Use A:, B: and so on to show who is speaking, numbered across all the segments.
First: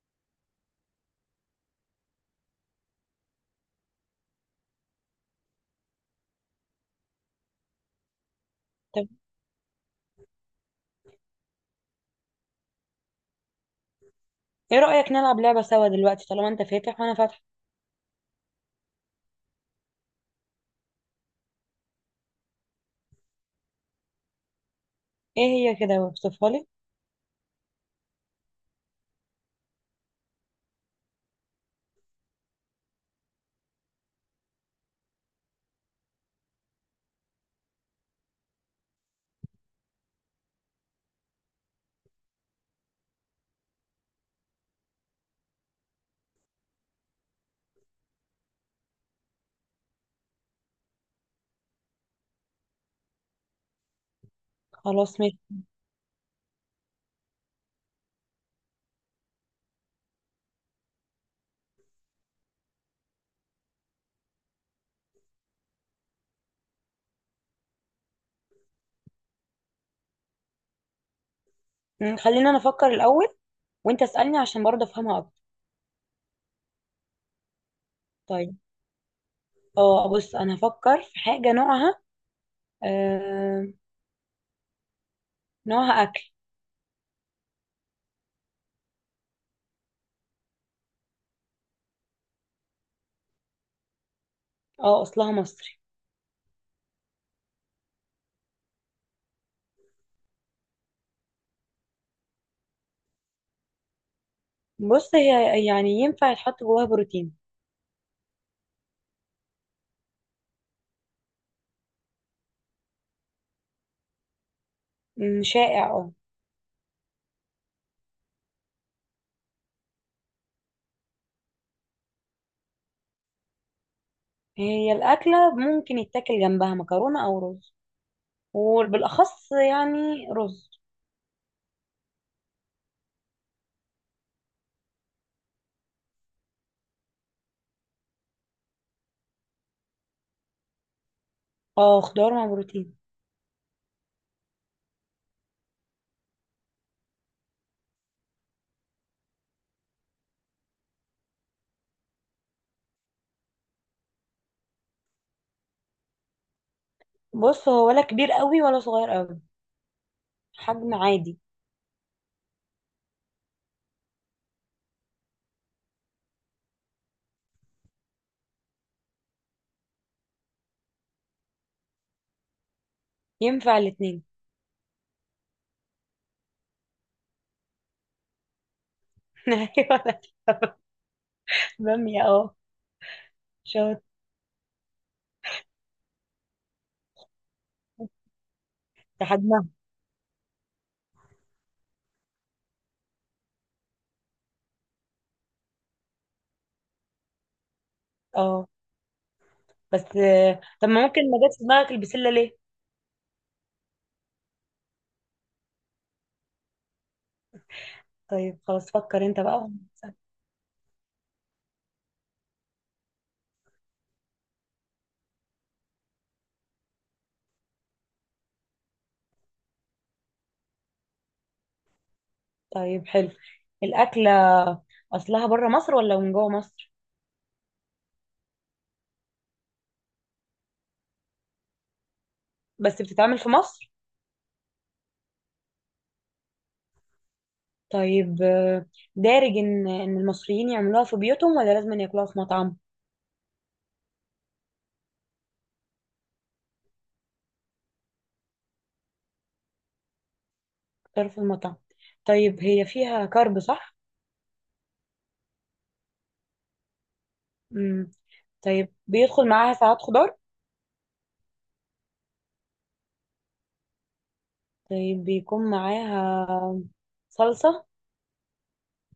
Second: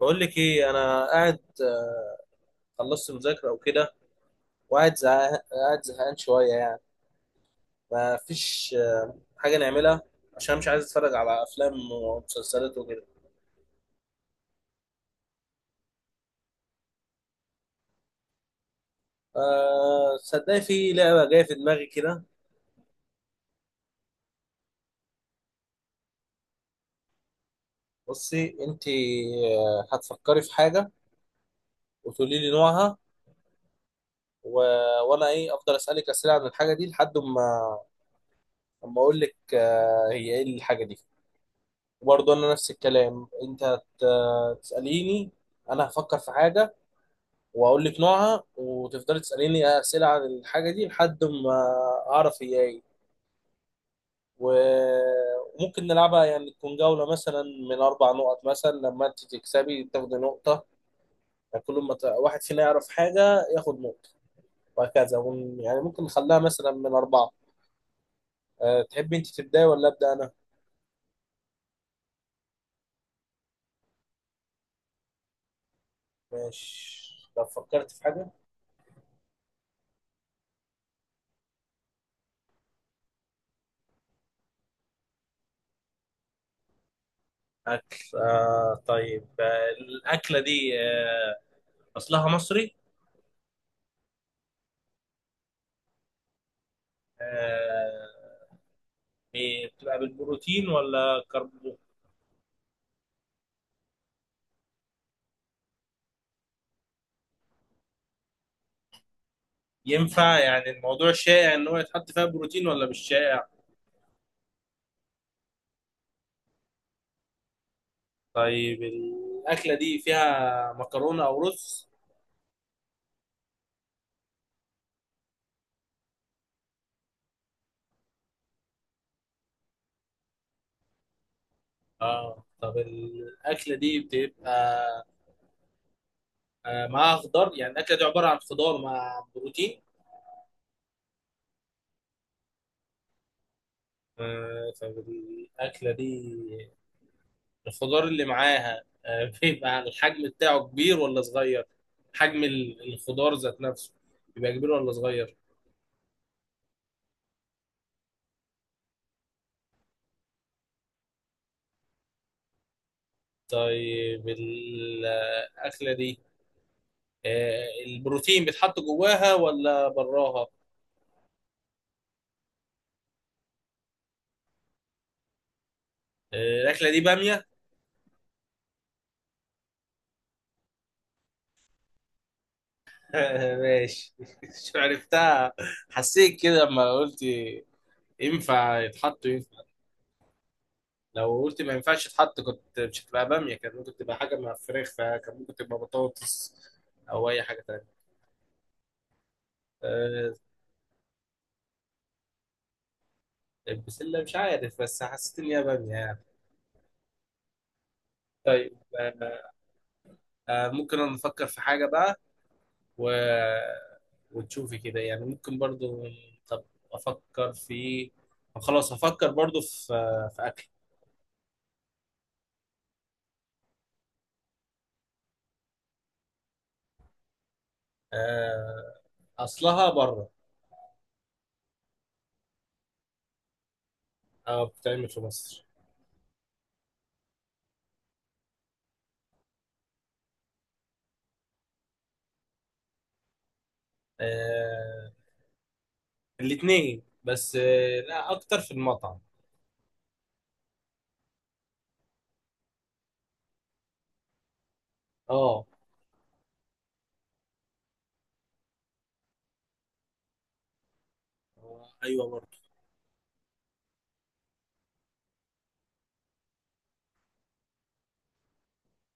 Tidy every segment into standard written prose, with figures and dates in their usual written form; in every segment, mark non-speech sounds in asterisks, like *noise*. A: بقول لك ايه. انا قاعد، خلصت مذاكره او كده، وقاعد زهقان قاعد زهقان شويه يعني. ما فيش
B: طب،
A: حاجه نعملها، عشان مش عايز اتفرج على افلام ومسلسلات وكده.
B: ايه رأيك نلعب لعبة سوا دلوقتي طالما انت فاتح وانا فاتحة؟
A: صدقني في لعبه جايه في دماغي كده.
B: ايه هي كده، اوصفها لي.
A: بصي انت، هتفكري في حاجه وتقولي لي نوعها، و... وانا ايه افضل اسالك اسئله عن الحاجه دي لحد ما، اما اقول لك هي ايه الحاجه دي. وبرضه انا نفس الكلام، انت تساليني. انا هفكر في حاجه واقول لك نوعها وتفضلي تساليني اسئله عن الحاجه دي لحد ما اعرف هي ايه. و-
B: خلاص ماشي.
A: وممكن نلعبها يعني تكون جوله مثلا من اربع نقط، مثلا لما انت تكسبي تاخدي نقطه. يعني كل ما واحد فينا يعرف حاجه ياخد نقطه وهكذا، يعني ممكن نخليها مثلا من اربعه. تحبي انت تبداي ولا ابدا انا؟
B: خلينا انا افكر الاول، وانت اسألني عشان برضه افهمها اكتر.
A: ماشي، لو فكرت في حاجه.
B: طيب، اه بص، انا هفكر في حاجة نوعها. آه نوعها اكل.
A: اكل؟ طيب. الاكله دي، اصلها مصري.
B: اه، اصلها مصري.
A: آه يعني بتبقى بالبروتين ولا كربو؟
B: بص، هي يعني ينفع يتحط جواها بروتين.
A: ينفع؟ يعني الموضوع شائع ان هو يتحط فيها بروتين ولا مش شائع؟
B: شائع اه.
A: طيب الاكله دي فيها مكرونه او رز؟
B: هي الأكلة ممكن يتاكل جنبها مكرونة او رز، وبالاخص يعني رز.
A: اه. طب الاكله دي بتبقى معاها خضار؟ يعني الاكله دي عباره عن خضار مع بروتين.
B: اه، خضار مع بروتين.
A: طب الاكله دي، الخضار اللي معاها بيبقى الحجم بتاعه كبير ولا صغير؟ حجم الخضار ذات نفسه بيبقى كبير ولا صغير؟
B: بص، هو ولا كبير قوي ولا صغير قوي، حجم عادي.
A: طيب الأكلة دي، البروتين بيتحط جواها ولا براها؟
B: ينفع الاتنين.
A: الأكلة دي بامية؟
B: *laughs* ايوه. أنا. بامية اه.
A: *laughs*
B: شاطر.
A: ماشي *laughs* مش عرفتها. حسيت كده لما قلت ينفع يتحط، ينفع.
B: لحجمها.
A: لو قلت ما ينفعش يتحط كنت مش هتبقى بامية، كان ممكن تبقى حاجة مع فراخ، فكان ممكن تبقى بطاطس أو أي حاجة تانية.
B: اه، بس
A: آه،
B: طب ما ممكن ما جاتش في دماغك البسلة ليه؟
A: البسلة مش عارف، بس حسيت إن هي بامية يعني.
B: طيب،
A: طيب،
B: خلاص فكر انت بقى.
A: ممكن أنا نفكر في حاجة بقى، و... وتشوفي كده يعني، ممكن برضو. طب افكر في، خلاص افكر برضو في، في اكل.
B: طيب حلو. الأكلة أصلها بره مصر ولا من جوه مصر؟
A: آه، اصلها بره،
B: بس بتتعمل في مصر؟
A: او بتعمل في مصر.
B: طيب دارج إن المصريين يعملوها في بيوتهم ولا لازم ياكلوها في مطعم؟
A: آه، الاتنين، بس لا اكتر في المطعم.
B: اختار في المطعم. طيب هي فيها كارب صح؟
A: اه.
B: مم. طيب بيدخل معاها ساعات خضار؟
A: ايوه برضو.
B: طيب بيكون معاها صلصة.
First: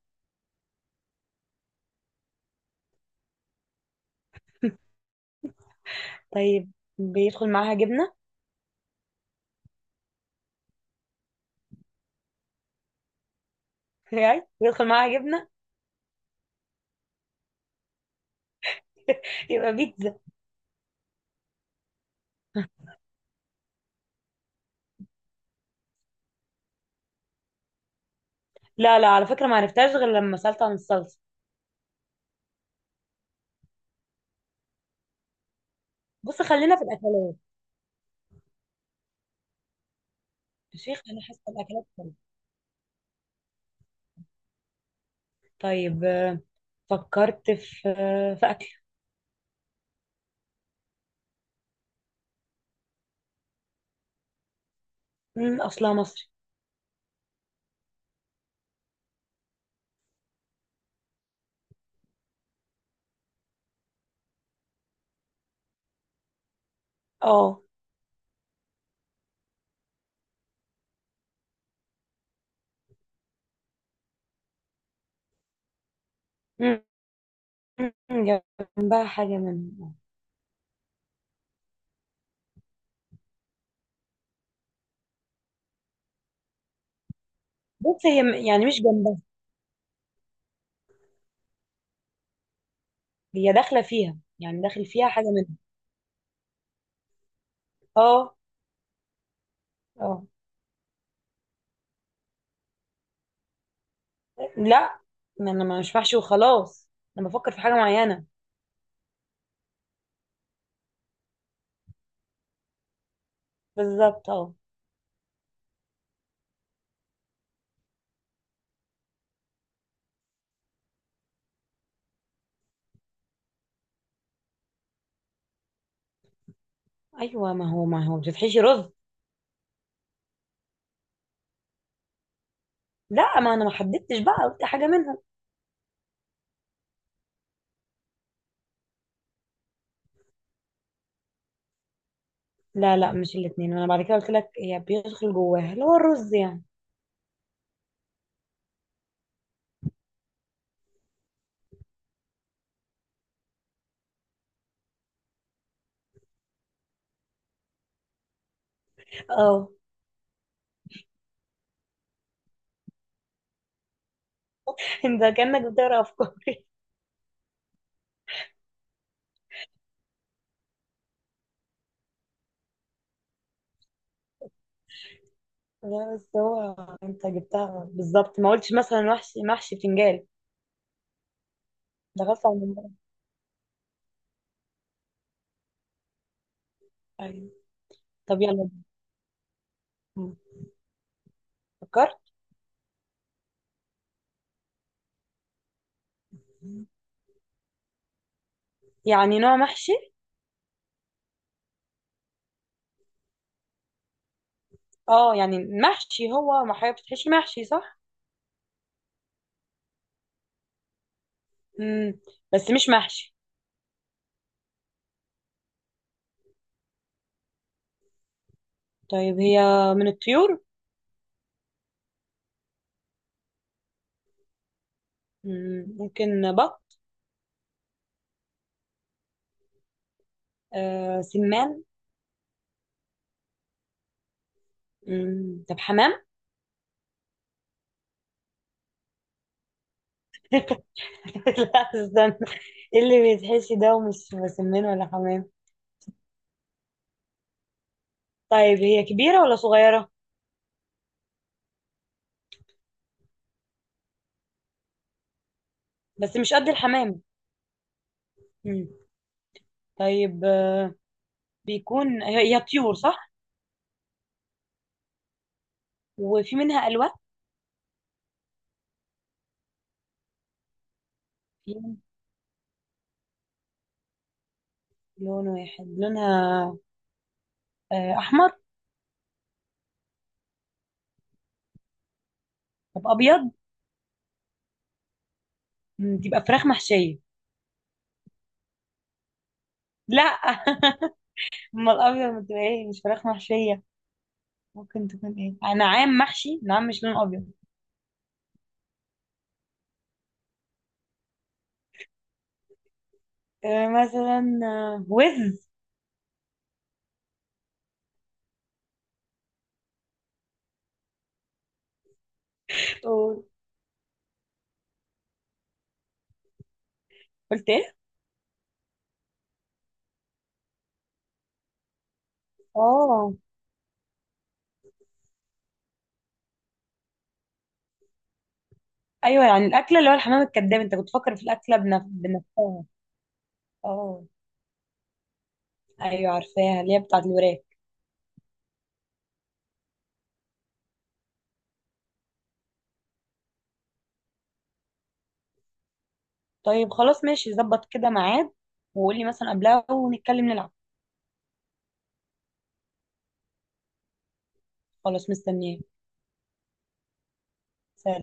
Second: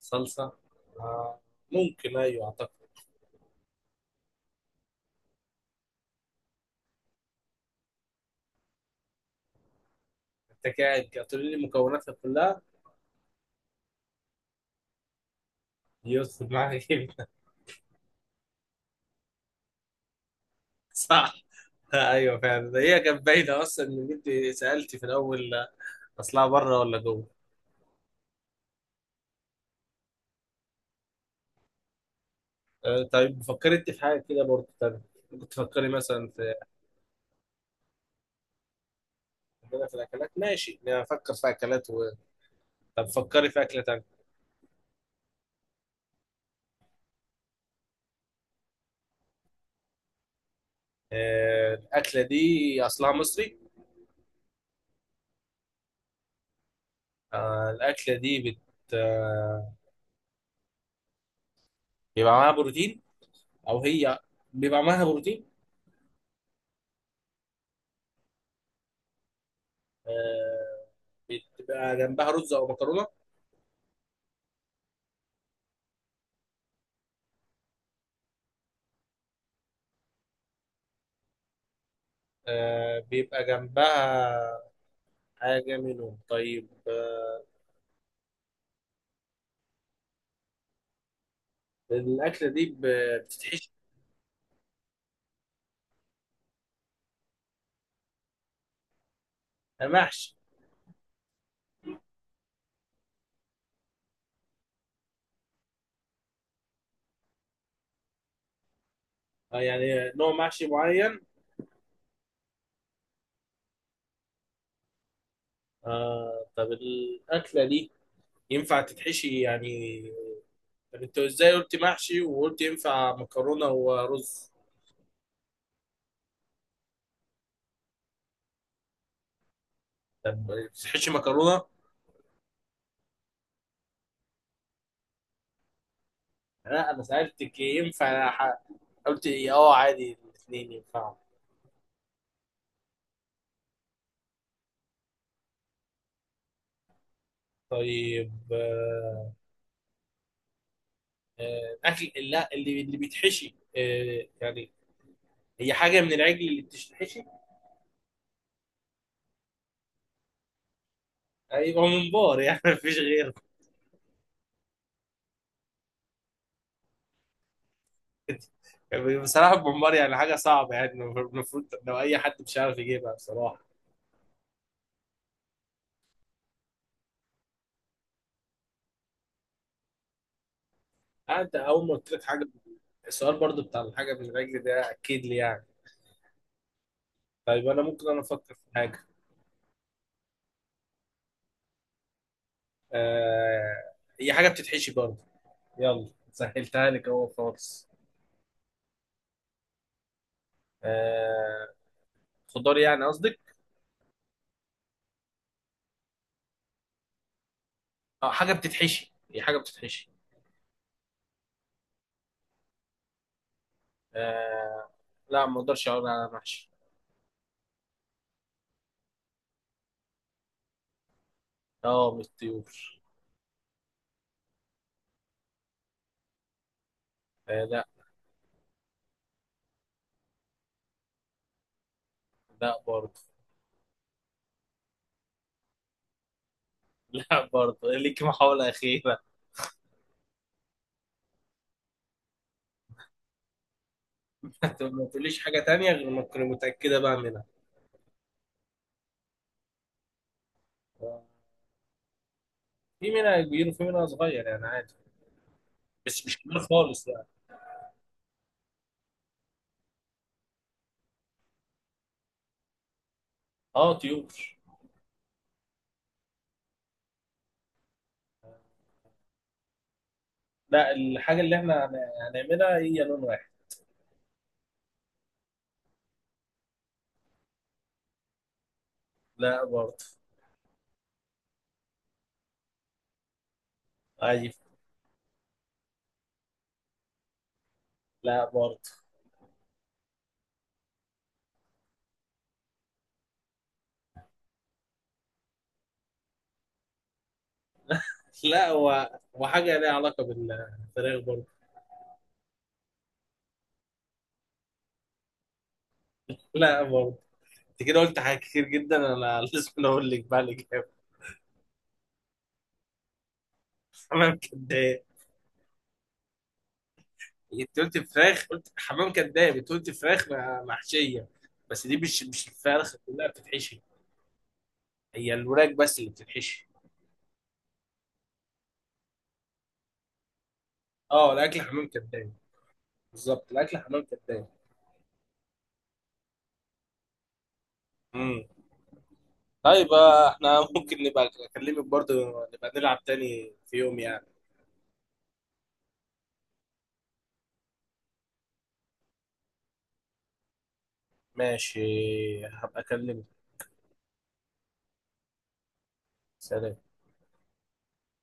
A: صلصة؟ آه، ممكن ايوه، اعتقد.
B: طيب بيدخل معاها جبنة؟
A: انت قاعد هتقولي لي مكوناتها كلها.
B: *laughs* يعني بيدخل معاها جبنة
A: يدخل معاك. *laughs*
B: يبقى بيتزا.
A: صح، ايوه فعلا. هي كانت باينه اصلا ان انت سالتي في الاول اصلها بره ولا جوه.
B: لا، لا، على فكرة، ما عرفتهاش غير لما سألت عن الصلصة.
A: طيب فكرت في حاجه كده برضه تانية. كنت تفكري مثلا
B: بص،
A: في،
B: خلينا في الأكلات.
A: عندنا في الاكلات.
B: يا
A: ماشي،
B: شيخ، أنا
A: نفكر
B: حاسة
A: في
B: الأكلات
A: اكلات
B: حلوة.
A: طب فكري في اكله تانية.
B: طيب، فكرت في في أكل.
A: الاكله دي اصلها مصري.
B: أصلها مصري.
A: الاكله دي بت آه، بيبقى معاها بروتين، او هي بيبقى معاها بروتين.
B: اه.
A: آه، بتبقى جنبها رز او مكرونه.
B: مم، مم، جنبها حاجة منها.
A: بيبقى جنبها حاجه منهم. طيب
B: بص، هي يعني مش جنبها.
A: الاكله دي
B: هي
A: بتتحشي؟
B: داخلة فيها، يعني داخل فيها حاجة منها. اه، اه.
A: محشي.
B: لا، ما أنا مش محشي وخلاص. أنا بفكر في حاجة معينة.
A: يعني نوع محشي معين؟
B: بالظبط اه.
A: طب الأكلة دي ينفع تتحشي يعني؟ طب أنت إزاي قلت محشي وقلت ينفع مكرونة ورز؟
B: ايوه، ما هو بتتحشي رز.
A: طب تحشي مكرونة؟
B: لا، ما انا ما حددتش بقى، قلت حاجه منهم.
A: لا أنا سألتك ينفع، قلت إيه، أه عادي، الاتنين ينفعوا.
B: لا، لا، مش الاثنين، انا بعد كده قلت لك هي بيدخل جواها اللي هو الرز يعني.
A: طيب الأكل، لا اللي بيتحشي يعني، هي حاجة من العجل اللي بتتحشي؟
B: اه.
A: هيبقى ممبار يعني. *laughs* مفيش غيره.
B: *laughs* انت كانك بتقرا افكاري. *laughs*
A: بصراحة الممبار يعني حاجة صعبة، يعني المفروض لو أي حد مش عارف يجيبها بصراحة.
B: لا، بس هو انت جبتها بالظبط، ما قلتش مثلا وحش محشي بتنجان.
A: انت اول ما قلت لك
B: ده غلط
A: حاجه.
B: على الموضوع.
A: السؤال برضو بتاع الحاجه بالرجل ده اكيد لي يعني.
B: ايوه.
A: طيب انا ممكن انا
B: طب
A: افكر
B: يلا.
A: في حاجه.
B: م. فكرت.
A: آه هي حاجه بتتحشي برضو. يلا سهلتها لك اهو خالص.
B: يعني نوع محشي.
A: آه خضار يعني قصدك؟
B: اه، يعني محشي هو، ما حاجه بتتحشي محشي صح.
A: اه حاجه بتتحشي، هي حاجه بتتحشي.
B: امم. بس مش محشي.
A: آه لا، ما اقدرش اقول على محشي.
B: طيب هي من الطيور.
A: اه مش طيور.
B: مم. ممكن بط.
A: لا.
B: سمان.
A: لا برضو.
B: مم. طب حمام.
A: *laughs* لا برضو، ليك محاوله اخيره.
B: *laughs* لا، استنى. إيه اللي بيتحشي ده ومش
A: *laughs*
B: بسمان
A: طب ما
B: ولا
A: تقوليش
B: حمام؟
A: حاجه تانية غير ما تكوني متاكده بقى منها.
B: طيب هي كبيرة ولا صغيرة؟
A: آه، في منها كبير وفي منها صغير يعني عادي، بس
B: بس
A: مش
B: مش
A: كبير
B: قد
A: خالص
B: الحمام.
A: يعني.
B: مم. طيب، بيكون هي طيور صح؟
A: اه طيور.
B: وفي منها ألوان؟
A: لا، الحاجة اللي
B: في
A: احنا هنعملها هي لون واحد.
B: لون واحد لونها. أحمر؟
A: لا برضه.
B: طب أبيض؟
A: عجيب.
B: تبقى فراخ محشية؟
A: لا برضه.
B: لا. *laughs* أما الأبيض ما تبقى إيه، مش فراخ محشية؟ ممكن تكون إيه، نعام محشي؟ نعام مش لون أبيض.
A: *laughs* لا، هو وحاجة ليها علاقة بالفراخ برضه.
B: مثلا وز.
A: لا برضه. انت كده قلت حاجات كتير جدا، انا *laughs* لازم اقول لك بقى الاجابة.
B: قول-
A: *laughs* حمام كداب.
B: قلت
A: انت
B: إيه.
A: قلت فراخ، قلت حمام كداب. انت قلت فراخ محشية. بس دي مش الفرخة كلها
B: اه،
A: بتتحشي، هي الوراك بس اللي بتتحشي.
B: ايوه، يعني الاكله اللي هو الحمام الكذاب، انت كنت
A: اه
B: فاكر في
A: الاكل
B: الاكله
A: حمام كداب،
B: بنفسها.
A: بالظبط. الاكل حمام
B: اه،
A: كداب.
B: ايوه، عارفاها اللي هي بتاعت الوراك.
A: طيب احنا ممكن نبقى اكلمك برضه، نبقى نلعب تاني في يوم يعني.
B: طيب خلاص ماشي، ظبط كده ميعاد، وقولي مثلا قبلها ونتكلم نلعب.
A: ماشي، هبقى اكلمك.
B: خلاص، مستنياه.
A: سلام.
B: سلام.